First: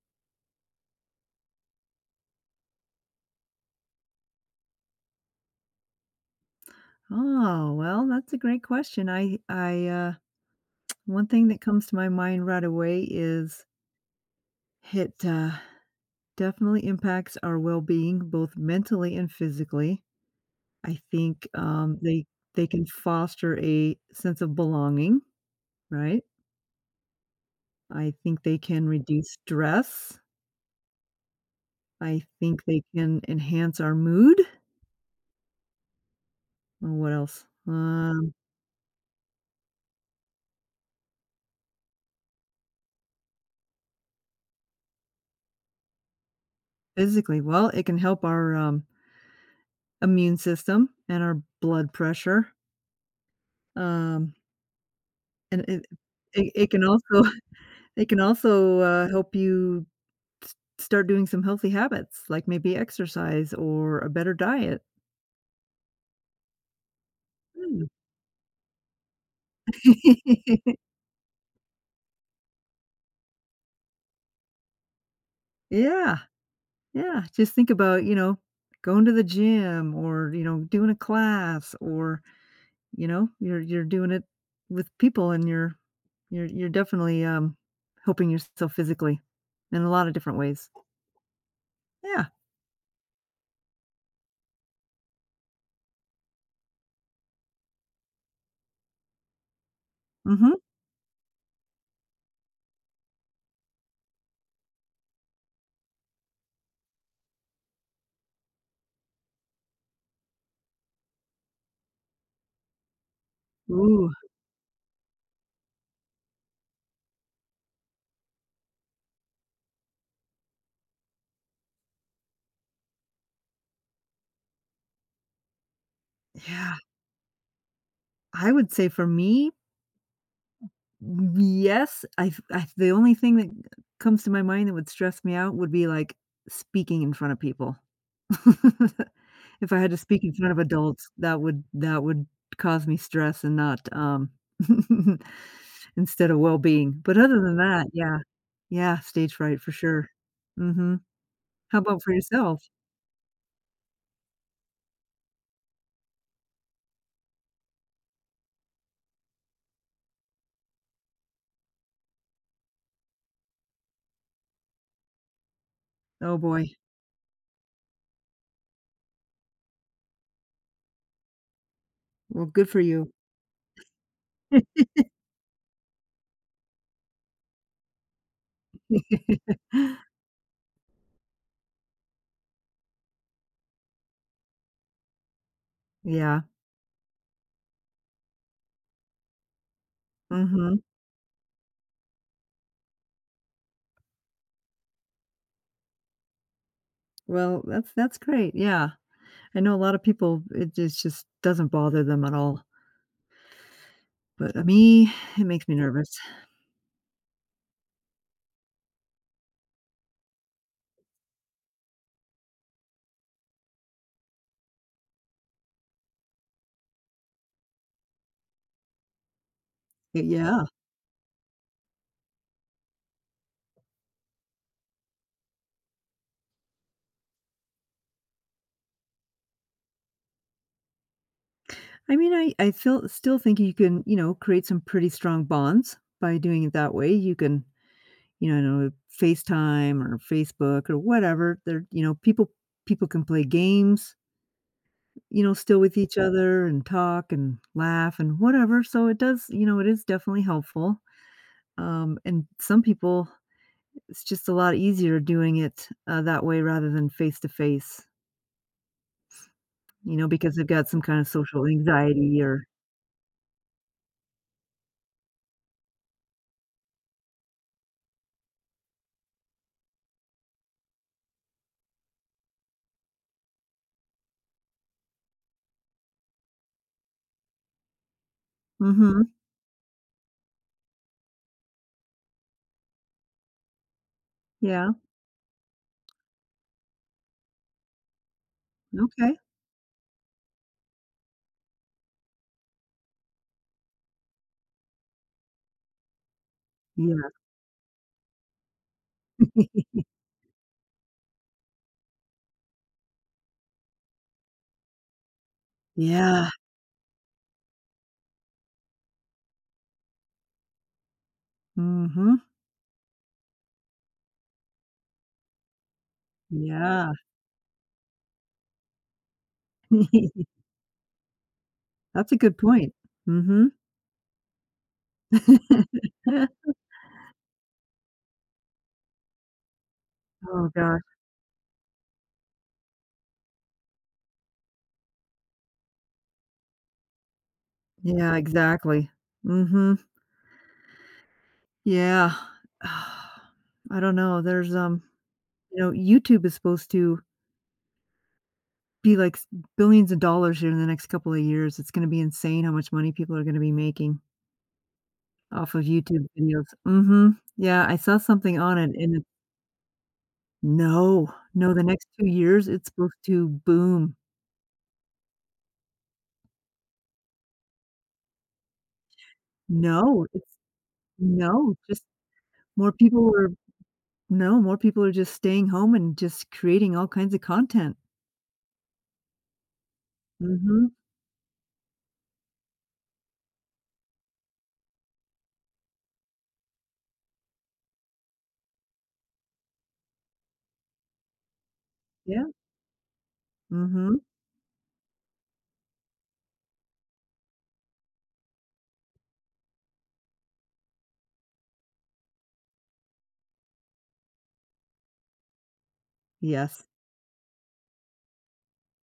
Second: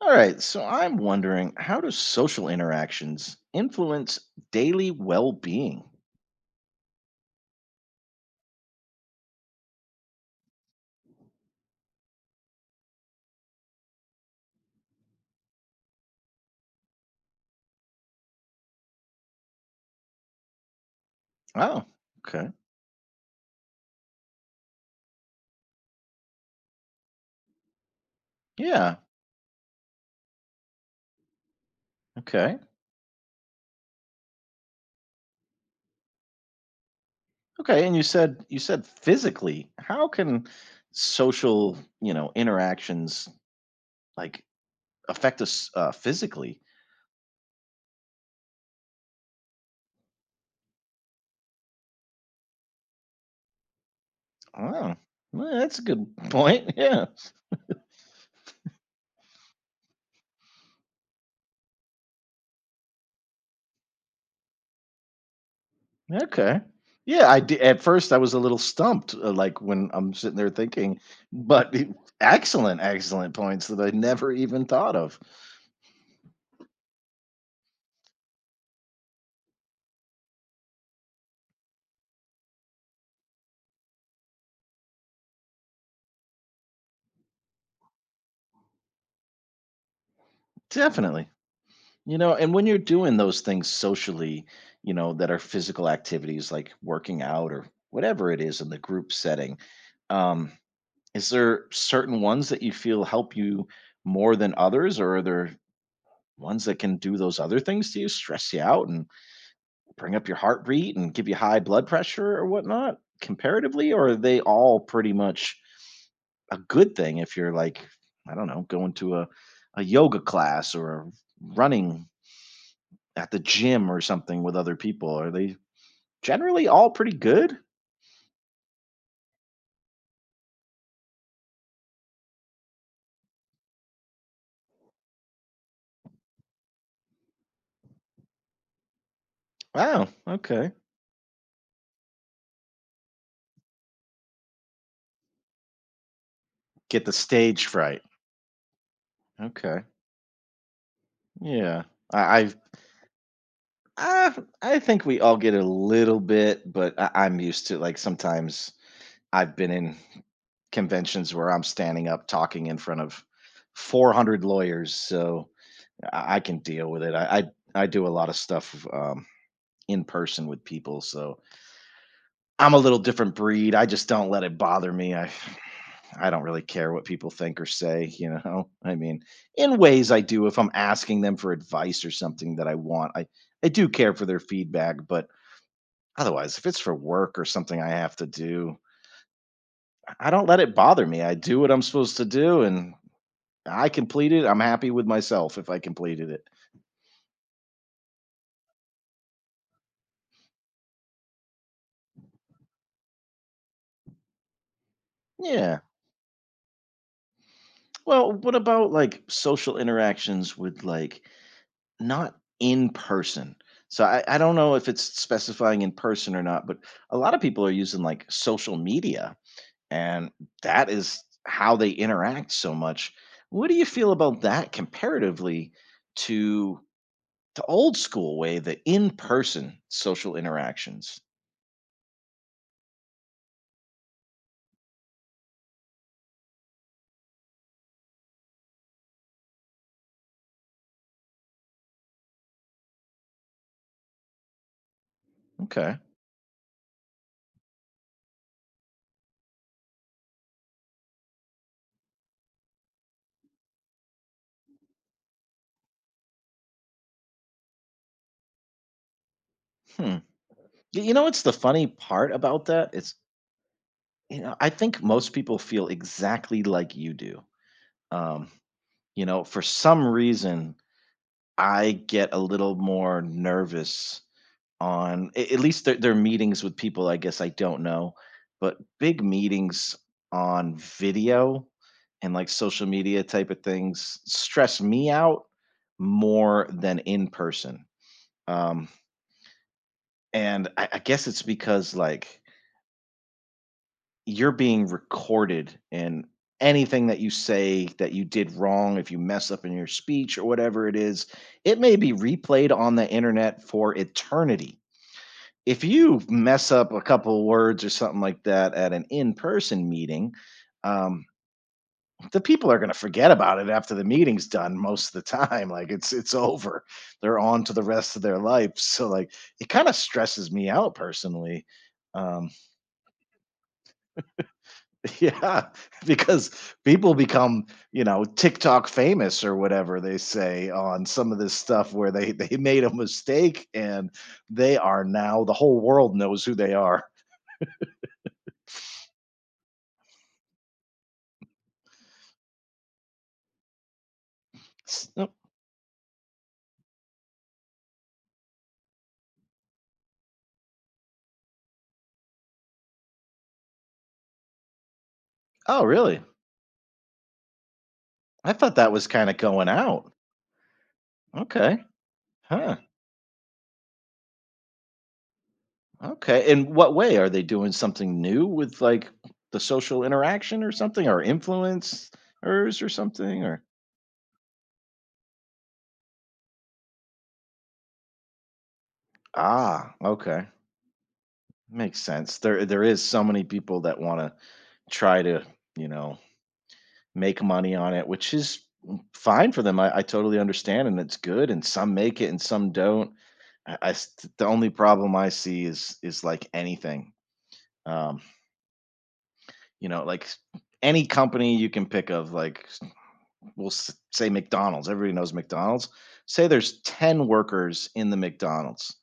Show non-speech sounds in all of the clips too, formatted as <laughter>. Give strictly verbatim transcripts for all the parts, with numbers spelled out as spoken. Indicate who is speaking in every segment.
Speaker 1: All right, so I'm wondering, how do social interactions influence daily well-being?
Speaker 2: Oh, well, that's a great question. I I uh <tsk> one thing that comes to my mind right away is it uh, definitely impacts our well-being both mentally and physically. I think
Speaker 1: Oh,
Speaker 2: um they
Speaker 1: okay.
Speaker 2: they can foster a sense of belonging, right? I think they can
Speaker 1: Yeah.
Speaker 2: reduce stress. I
Speaker 1: Okay.
Speaker 2: think they can enhance our mood. Oh, what else?
Speaker 1: Okay, and you
Speaker 2: Um
Speaker 1: said you said physically. How can social, you know, interactions like affect us uh, physically?
Speaker 2: physically, well, it can help our um immune system and our blood pressure. Um
Speaker 1: Oh, well,
Speaker 2: And
Speaker 1: that's a
Speaker 2: it
Speaker 1: good
Speaker 2: it it
Speaker 1: point. <laughs>
Speaker 2: can
Speaker 1: Yeah.
Speaker 2: also <laughs> it can also, uh, help you s start doing some healthy habits, like maybe exercise or a better diet.
Speaker 1: Okay. Yeah, I did. At
Speaker 2: Mm.
Speaker 1: first, I was a little stumped, uh, like when I'm sitting there
Speaker 2: <laughs>
Speaker 1: thinking, but <laughs> it- excellent, excellent points that I never even thought of.
Speaker 2: Yeah, yeah, just think about, you know, going to the gym, or, you know, doing a class, or, you know, you're you're doing it with people and you're you're you're definitely, um, helping yourself physically in a lot of different ways.
Speaker 1: Definitely. You
Speaker 2: Yeah.
Speaker 1: know, and when you're doing those things socially, you know, that are physical activities like working out or whatever it is in the group setting,
Speaker 2: mm
Speaker 1: um,
Speaker 2: Mhm.
Speaker 1: is there certain ones that you feel help you more than others, or are there ones that can do those other things to you, stress you out and bring up your heartbeat and give you high blood pressure or whatnot comparatively, or
Speaker 2: Ooh,
Speaker 1: are they all pretty much a good thing if you're like, I don't know, going to a, a yoga class or a running at the gym or something with other people? Are they generally
Speaker 2: yeah.
Speaker 1: all pretty good?
Speaker 2: I would say for me yes, I th I the only thing that comes to my mind that would stress me out would be, like, speaking in front of people. <laughs> If I had to
Speaker 1: Wow,
Speaker 2: speak in front of
Speaker 1: okay.
Speaker 2: adults, that would that would cause me stress and not, um <laughs> instead of well-being,
Speaker 1: Get the
Speaker 2: but other than
Speaker 1: stage
Speaker 2: that,
Speaker 1: fright.
Speaker 2: yeah, yeah, stage fright for
Speaker 1: Okay.
Speaker 2: sure. Mhm. How
Speaker 1: Yeah.
Speaker 2: about for
Speaker 1: I I've
Speaker 2: yourself?
Speaker 1: uh, I think we all get a little bit, but I, I'm used to like sometimes I've been in conventions where I'm standing up talking in front of four hundred lawyers, so I,
Speaker 2: Oh
Speaker 1: I can
Speaker 2: boy,
Speaker 1: deal with it. I, I I do a lot of stuff um, in person with people, so
Speaker 2: well, good
Speaker 1: I'm a
Speaker 2: for
Speaker 1: little
Speaker 2: you.
Speaker 1: different breed. I just don't let it bother me. I I don't really care what people think or say, you know? <laughs> I mean,
Speaker 2: <laughs>
Speaker 1: in ways I do if I'm asking them for advice or something that I want. I I do care for their feedback, but
Speaker 2: Yeah,
Speaker 1: otherwise, if it's for work or something I have to do, I don't let it
Speaker 2: mhm.
Speaker 1: bother me. I do what I'm supposed to do and I complete it. I'm happy with myself if I completed it.
Speaker 2: Well, that's that's great, yeah. I know a lot of people, it it's just doesn't bother them at all, but uh, me, it makes me
Speaker 1: Yeah.
Speaker 2: nervous.
Speaker 1: Well, what about like social interactions with like not in person? So I, I don't know if it's specifying in person or not, but a lot of people are using like social media
Speaker 2: Y
Speaker 1: and
Speaker 2: yeah.
Speaker 1: that is how they interact so much. What do you feel about that comparatively to the old school way, the in-person social interactions?
Speaker 2: I mean, I I feel still think you can, you know, create some pretty strong bonds by doing it that way. You can, you know, FaceTime or Facebook or whatever. There you know, people people can play games. You know, still
Speaker 1: Okay.
Speaker 2: with each other and talk and laugh and whatever, so it does you know, it is definitely helpful, um, and some people, it's just a lot easier doing it, uh, that way rather than face to face,
Speaker 1: Hmm.
Speaker 2: you know, because they've got
Speaker 1: Y-
Speaker 2: some
Speaker 1: You
Speaker 2: kind
Speaker 1: know
Speaker 2: of
Speaker 1: what's the
Speaker 2: social
Speaker 1: funny part
Speaker 2: anxiety or
Speaker 1: about that? It's, you know, I think most people feel exactly like you do. Um, you know, for some reason I get a little more nervous on a, at least their their meetings with people, I guess, I don't know, but big
Speaker 2: mhm,
Speaker 1: meetings on video and, like, social media type of things stress
Speaker 2: yeah,
Speaker 1: me out more than in person. Um,
Speaker 2: okay,
Speaker 1: and I I guess it's because, like, you're being recorded, and anything that
Speaker 2: yeah.
Speaker 1: you say that you did wrong, if you mess up in your
Speaker 2: <laughs>
Speaker 1: speech or whatever it is, it may be replayed on the internet for eternity. If you
Speaker 2: Yeah,
Speaker 1: mess up a couple of words or something like that at an in-person meeting, um,
Speaker 2: mhm,
Speaker 1: the people are going to forget about it after the meeting's done most of the time. <laughs> Like it's it's over.
Speaker 2: yeah.
Speaker 1: They're on to the rest of their life. So like it kind of stresses
Speaker 2: <laughs>
Speaker 1: me out personally.
Speaker 2: That's a
Speaker 1: Um,
Speaker 2: good point. Mhm.
Speaker 1: <laughs> yeah, because
Speaker 2: <laughs>
Speaker 1: people become, you know, TikTok famous or whatever they
Speaker 2: Oh
Speaker 1: say
Speaker 2: gosh.
Speaker 1: on some of this stuff where they they made a mistake and they are now, the whole world knows who they are.
Speaker 2: Yeah, exactly. Mhm. Yeah. <sighs> I don't know, there's, um
Speaker 1: <laughs>
Speaker 2: you know, YouTube is supposed to be, like, s billions of dollars here in the next couple of years, it's gonna be insane how much money people are gonna be making off
Speaker 1: Oh,
Speaker 2: of
Speaker 1: really?
Speaker 2: YouTube videos. Mm Mhm. Yeah, I saw
Speaker 1: I
Speaker 2: something
Speaker 1: thought
Speaker 2: on
Speaker 1: that
Speaker 2: it,
Speaker 1: was
Speaker 2: and it
Speaker 1: kinda going out.
Speaker 2: no, no, the
Speaker 1: Okay.
Speaker 2: next two years,
Speaker 1: Huh.
Speaker 2: it's supposed to boom.
Speaker 1: Okay. In what way? Are they doing something new with, like, the social
Speaker 2: No, it's
Speaker 1: interaction or something or
Speaker 2: No, just
Speaker 1: influencers or
Speaker 2: more people
Speaker 1: something
Speaker 2: are
Speaker 1: or
Speaker 2: No, more people are just staying home and just creating all kinds of content.
Speaker 1: Ah, okay.
Speaker 2: Mm Mhm.
Speaker 1: Makes sense. There there is so many people that wanna try to, you know, make money on it, which is fine for them. I I totally understand, and it's good, and some make it and
Speaker 2: Yeah.
Speaker 1: some don't. I
Speaker 2: mm
Speaker 1: I s
Speaker 2: Mhm.
Speaker 1: The only problem I see is is like anything, um, you know, like s any company you can pick of, like, s we'll s say McDonald's, everybody knows McDonald's. Say there's
Speaker 2: Yes.
Speaker 1: ten workers in the McDonald's.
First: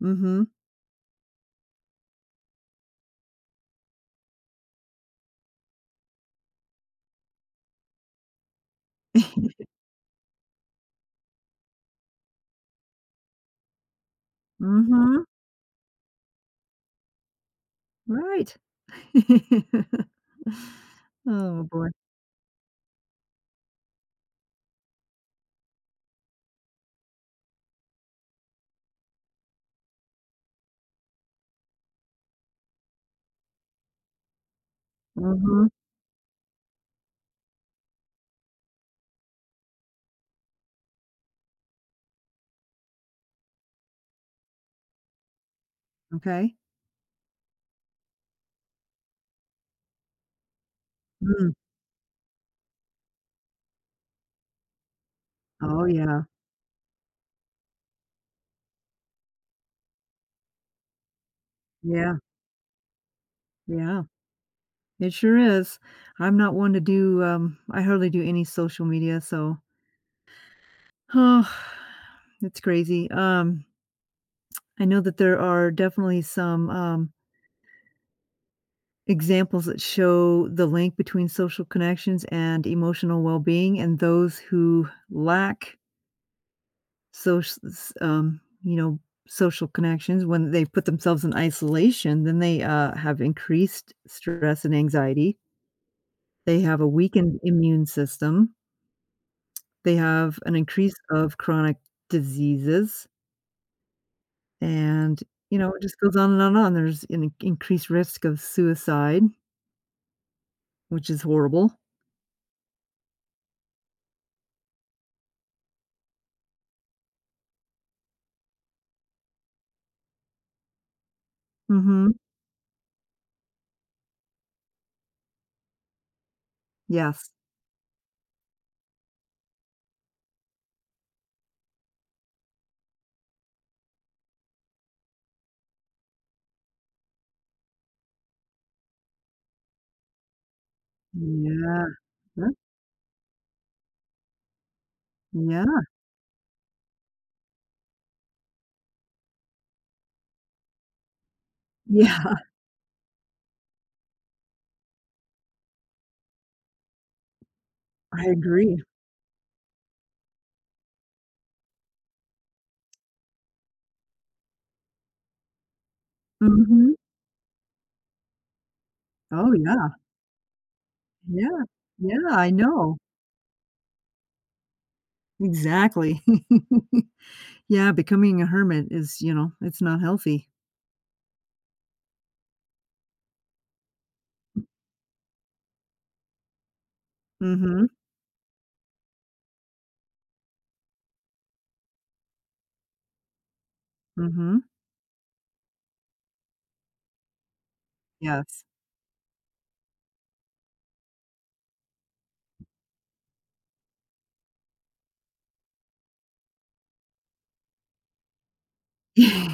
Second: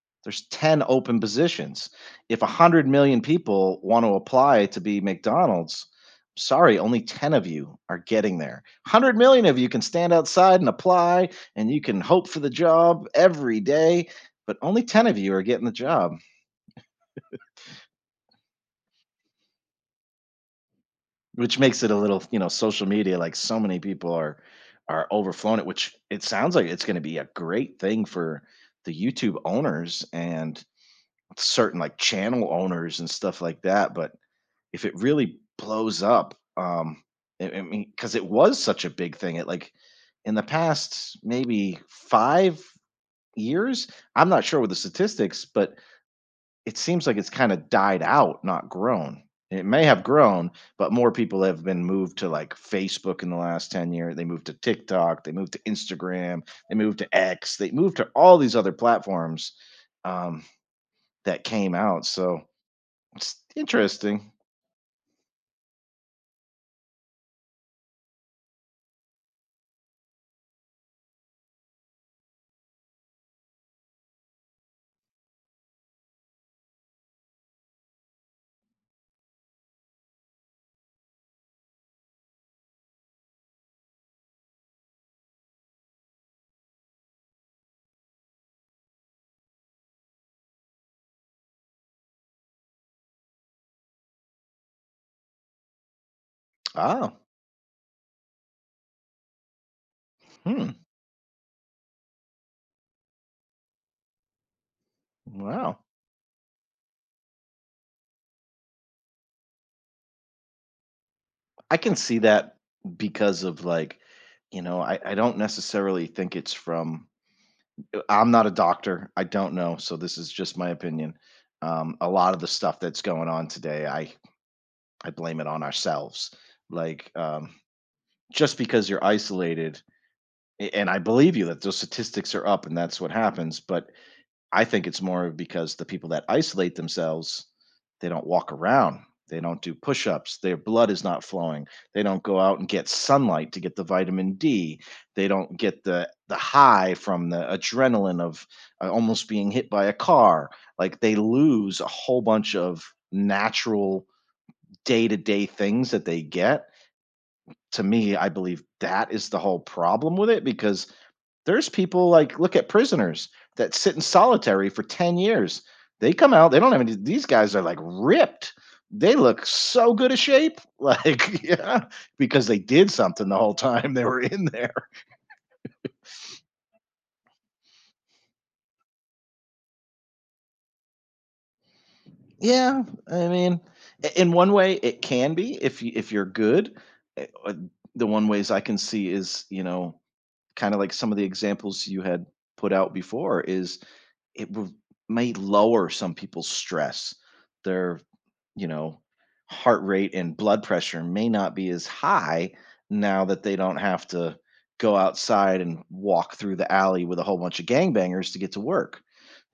Speaker 2: mm
Speaker 1: There's
Speaker 2: Mhm.
Speaker 1: ten open positions. If one hundred million people want to apply to be McDonald's, sorry, only ten of you are getting there. one hundred million of
Speaker 2: <laughs>
Speaker 1: you can stand outside and apply, and you can hope for the job every day, but only ten of
Speaker 2: Mhm.
Speaker 1: you are getting the job.
Speaker 2: Right. <laughs>
Speaker 1: Which
Speaker 2: Oh,
Speaker 1: makes it
Speaker 2: boy.
Speaker 1: a little, you know, social media, like so many people are are overflowing it, which it sounds like it's gonna be a great thing for the YouTube owners and certain like channel owners and stuff like that. But if it really
Speaker 2: Mhm.
Speaker 1: blows up, um, I I mean, because it was such a big thing, it like in the past maybe five years, I'm not sure with the statistics, but
Speaker 2: Okay.
Speaker 1: it seems like it's kinda died out, not grown. It may have grown, but more people
Speaker 2: Mm.
Speaker 1: have been moved to, like, Facebook in the last ten years. They moved to TikTok, they moved to
Speaker 2: Oh, yeah.
Speaker 1: Instagram, they moved to X, they moved to all these other platforms, um, that came out,
Speaker 2: Yeah.
Speaker 1: so it's
Speaker 2: Yeah.
Speaker 1: interesting.
Speaker 2: It sure is. I'm not one to do, um I hardly do any social media, so oh, <sighs> it's crazy. Um, I know that there are definitely some, um, examples that show the link between social connections and emotional well-being, and those who lack Soc um, you know, social connections. When they put themselves in isolation, then they, uh, have increased stress and anxiety. They have a
Speaker 1: Oh,
Speaker 2: weakened immune system. They have an
Speaker 1: hmm,
Speaker 2: increase of chronic diseases, and, you know,
Speaker 1: wow.
Speaker 2: it just goes on and on and on. There's an increased risk of suicide, which is horrible.
Speaker 1: I can see that because of, like, you know, I I don't necessarily think it's from I'm not a doctor. I don't know, so this is just my opinion. Um, a
Speaker 2: Mhm.
Speaker 1: lot of the stuff that's going on today, I I blame it on ourselves. Like,
Speaker 2: Yes.
Speaker 1: um, just because you're isolated, a- and I believe you that those statistics are up, and that's what happens. But I think it's more because the people that isolate themselves, they don't walk around, they don't do push-ups, their blood is not flowing,
Speaker 2: Yeah.
Speaker 1: they don't go
Speaker 2: Yep.
Speaker 1: out and get sunlight to get the vitamin D, they don't get
Speaker 2: Yeah.
Speaker 1: the the high from the adrenaline of, uh, almost being hit by a car, like, they lose a whole
Speaker 2: Yeah. <laughs>
Speaker 1: bunch of natural day-to-day things that they get. To me,
Speaker 2: I
Speaker 1: I believe
Speaker 2: agree.
Speaker 1: that is the whole problem with it because there's people like, look at prisoners that sit in solitary for ten years. They come out, they don't have any
Speaker 2: Mhm.
Speaker 1: these guys are like ripped. They look
Speaker 2: Oh,
Speaker 1: so
Speaker 2: yeah.
Speaker 1: good a shape, <laughs> like,
Speaker 2: Yeah.
Speaker 1: yeah,
Speaker 2: Yeah,
Speaker 1: because
Speaker 2: I
Speaker 1: they did
Speaker 2: know.
Speaker 1: something the whole time they were in there.
Speaker 2: Exactly. <laughs> Yeah, becoming a hermit is, you know, it's not healthy.
Speaker 1: Yeah, I mean, i- in one way it can be if you if you're good. Eh,
Speaker 2: mm
Speaker 1: uh,
Speaker 2: Mhm,
Speaker 1: The one ways I can see is, you know, kind of like some of the examples you had put out before is
Speaker 2: mm
Speaker 1: it
Speaker 2: mhm,
Speaker 1: will may lower some people's stress. Their,
Speaker 2: yes.
Speaker 1: you know, heart rate and blood pressure may not be as high now that they don't have to go outside and walk through the alley with a whole bunch of gangbangers to get to work,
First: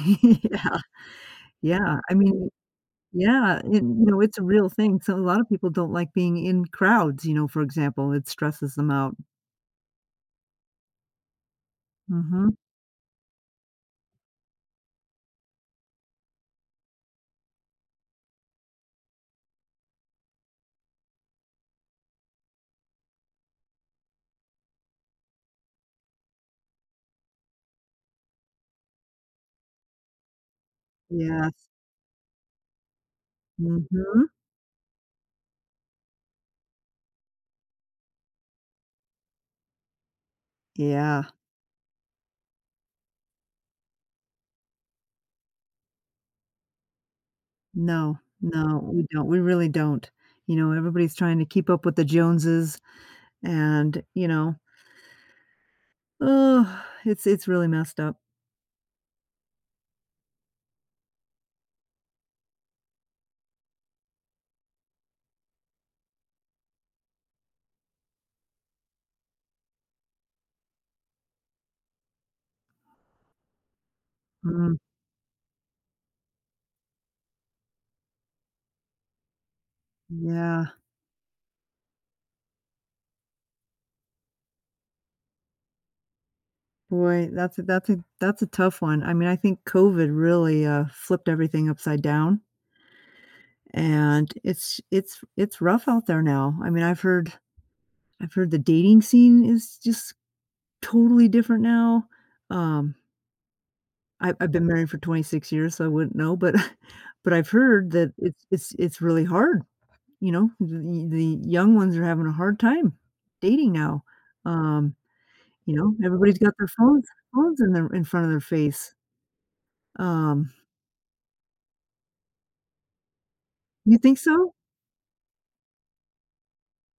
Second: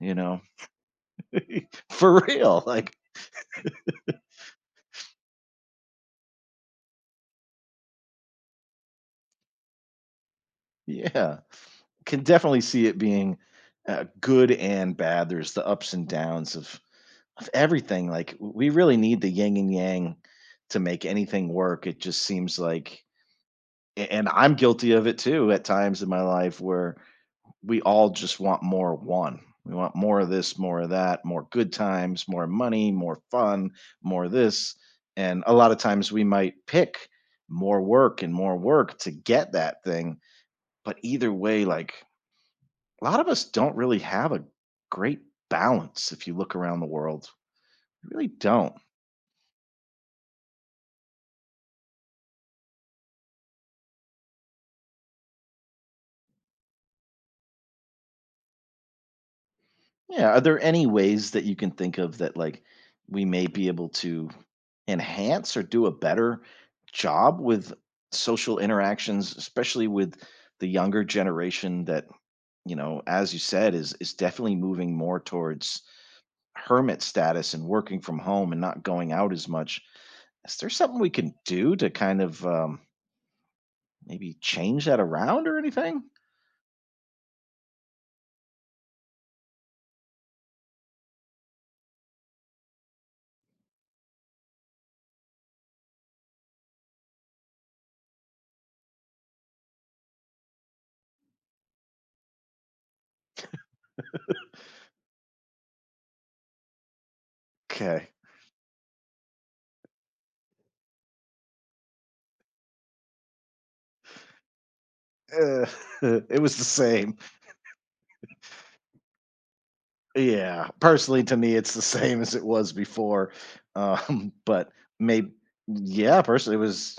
Speaker 1: you know?
Speaker 2: Yeah,
Speaker 1: <laughs>
Speaker 2: yeah, I
Speaker 1: For
Speaker 2: mean
Speaker 1: real, like,
Speaker 2: yeah, it you know, it's a real thing, so a lot of people don't like being in crowds, you know, for example, it stresses them out.
Speaker 1: yeah.
Speaker 2: Mm
Speaker 1: Can
Speaker 2: Mhm,
Speaker 1: definitely see it being, uh, good and bad. There's the ups and downs of of everything, like, we really need the yin and yang to make anything work. It just seems like a and I'm guilty of it too at times in my life where we all just want more one. We want more of this, more of that, more
Speaker 2: yes.
Speaker 1: good times, more money, more fun,
Speaker 2: mm Mhm,
Speaker 1: more this. And a lot of times we might pick more work and more work to get that thing. But
Speaker 2: yeah.
Speaker 1: either way, like a lot of us don't really have a great balance if you look around the world. We
Speaker 2: No,
Speaker 1: really don't.
Speaker 2: no, we don't, we really don't. You know, everybody's trying to keep up with the Joneses and, you know, oh, it's it's really messed up.
Speaker 1: Yeah, are there any ways that you can think of that like we may be able to enhance or do a better job with social interactions, especially with the younger generation that, you know, as you said, is is definitely
Speaker 2: Mm,
Speaker 1: moving more towards hermit status and working from home and not going out as much. Is there
Speaker 2: yeah.
Speaker 1: something we can do to kind of, um, maybe change that around or anything?
Speaker 2: Boy, that's a that's a that's a tough one. I mean, I think COVID really, uh, flipped everything upside down, and it's it's it's rough out there now. I mean, I've heard I've heard the dating scene is just totally different now. Um, I I've been married for twenty-six years, so I wouldn't know, but <laughs> but I've heard
Speaker 1: Okay.
Speaker 2: that it's it's it's really hard, you know? The the young ones are having a hard time dating now. Um,
Speaker 1: Uh,
Speaker 2: you know,
Speaker 1: <laughs>
Speaker 2: everybody's
Speaker 1: it
Speaker 2: got
Speaker 1: was the
Speaker 2: their phones
Speaker 1: same.
Speaker 2: phones in their in front of their face. Um
Speaker 1: Yeah, personally, to me, it's the same as it was before,
Speaker 2: You think
Speaker 1: um, <laughs>
Speaker 2: so?
Speaker 1: but maybe, yeah, personally, it was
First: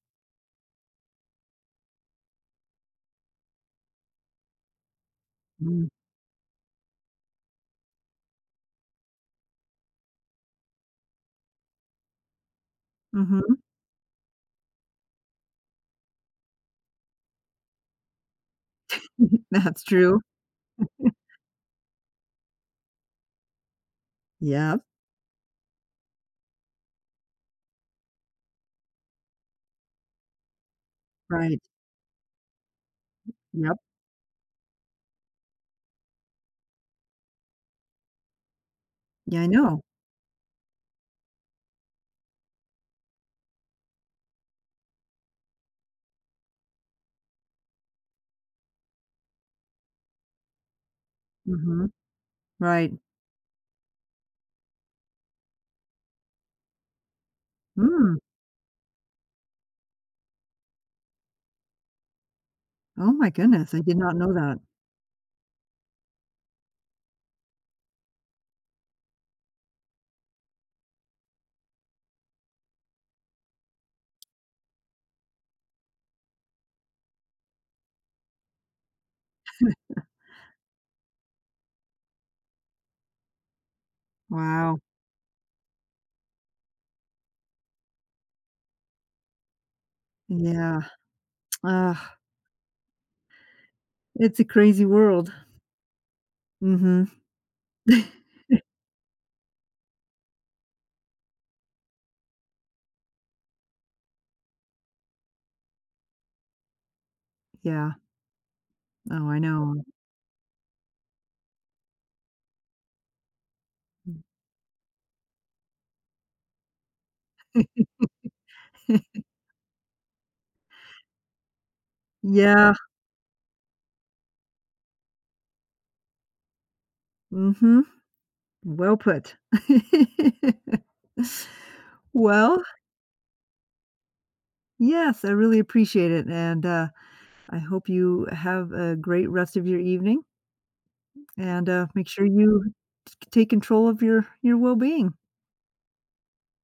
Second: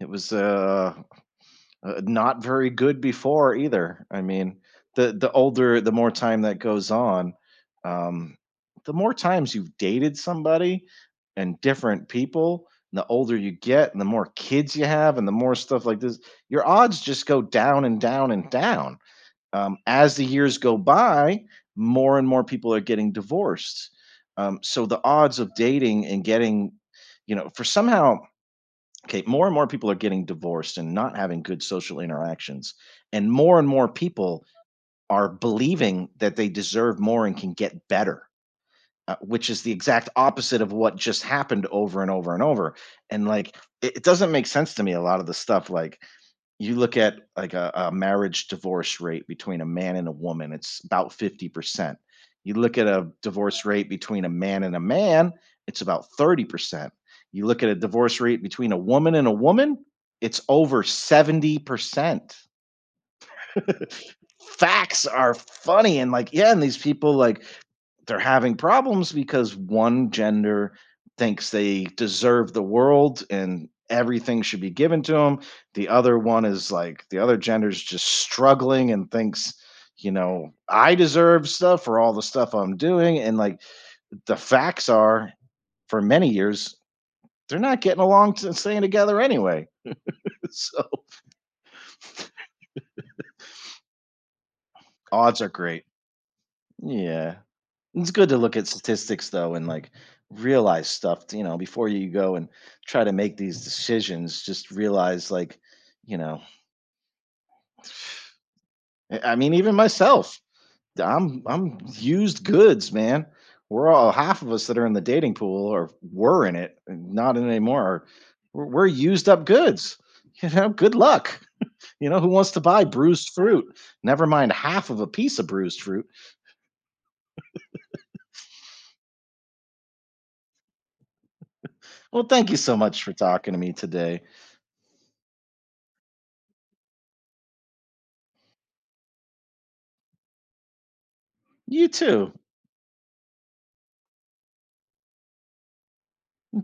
Speaker 1: it was, uh, uh, not very good before either. I mean, the the older
Speaker 2: Mm,
Speaker 1: the more time that goes on, um, the more times you've dated somebody and different people, and the older you
Speaker 2: mhm.
Speaker 1: get and the more kids you have and the more stuff like this, your odds just go down and down and down.
Speaker 2: <laughs>
Speaker 1: Um,
Speaker 2: That's
Speaker 1: as
Speaker 2: true.
Speaker 1: the years go by, more and more people are getting divorced. Um,
Speaker 2: Yep,
Speaker 1: so the odds of dating and getting, you know, for somehow, okay, more and more people are getting divorced and not having
Speaker 2: right.
Speaker 1: good social interactions. And more and
Speaker 2: Yep.
Speaker 1: more people are believing that they deserve more and can get better, uh,
Speaker 2: Yeah, I
Speaker 1: which is the
Speaker 2: know.
Speaker 1: exact opposite of what just happened over and over and over. And like, it, it doesn't make sense to me, a lot of the stuff. Like, you look at like a a marriage divorce rate between a man and a woman, it's about
Speaker 2: Mhm.
Speaker 1: fifty percent. You look at
Speaker 2: Right.
Speaker 1: a divorce rate between a man and a man, it's about thirty percent. You look at a
Speaker 2: Mm.
Speaker 1: divorce rate between a woman and a woman, it's over seventy percent.
Speaker 2: Oh my goodness, I did not know that.
Speaker 1: Facts are funny and like, yeah, and these people like they're having problems because one gender thinks they deserve the world and everything should be given to them. The other one is like the other gender's just struggling and thinks, you know, I deserve stuff for all the stuff I'm doing. And like the
Speaker 2: Wow.
Speaker 1: facts are for many years, they're not getting along to staying together anyway. <laughs>
Speaker 2: Yeah.
Speaker 1: So
Speaker 2: Ugh, it's a crazy world.
Speaker 1: odds are great.
Speaker 2: Mhm.
Speaker 1: Yeah.
Speaker 2: <laughs>
Speaker 1: It's good to look at statistics though and like realize stuff, you know, before you go and try to make these decisions, just realize like, you know,
Speaker 2: Yeah.
Speaker 1: I
Speaker 2: Oh,
Speaker 1: I
Speaker 2: I
Speaker 1: mean, even
Speaker 2: know.
Speaker 1: myself, I'm I'm used goods, man. We're all half of us that are in the dating pool or were in it, not in it anymore. Are, We're, we're
Speaker 2: <laughs>
Speaker 1: used up goods. <laughs> You know, good luck. You know, who wants to
Speaker 2: Yeah.
Speaker 1: buy bruised fruit? Never mind half of a piece of bruised fruit.
Speaker 2: Mhm. Well put. <laughs>
Speaker 1: Well, thank you
Speaker 2: Well,
Speaker 1: so much for talking to me today.
Speaker 2: yes, I really appreciate it, and, uh, I hope you have a great rest of your evening. And,
Speaker 1: You
Speaker 2: uh, make sure
Speaker 1: too.
Speaker 2: you t take control of your your well-being.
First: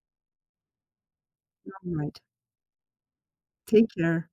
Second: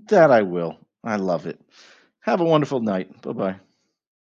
Speaker 1: That I will. I love it.
Speaker 2: Alright.
Speaker 1: Have a wonderful night. Bye bye.
Speaker 2: Take care.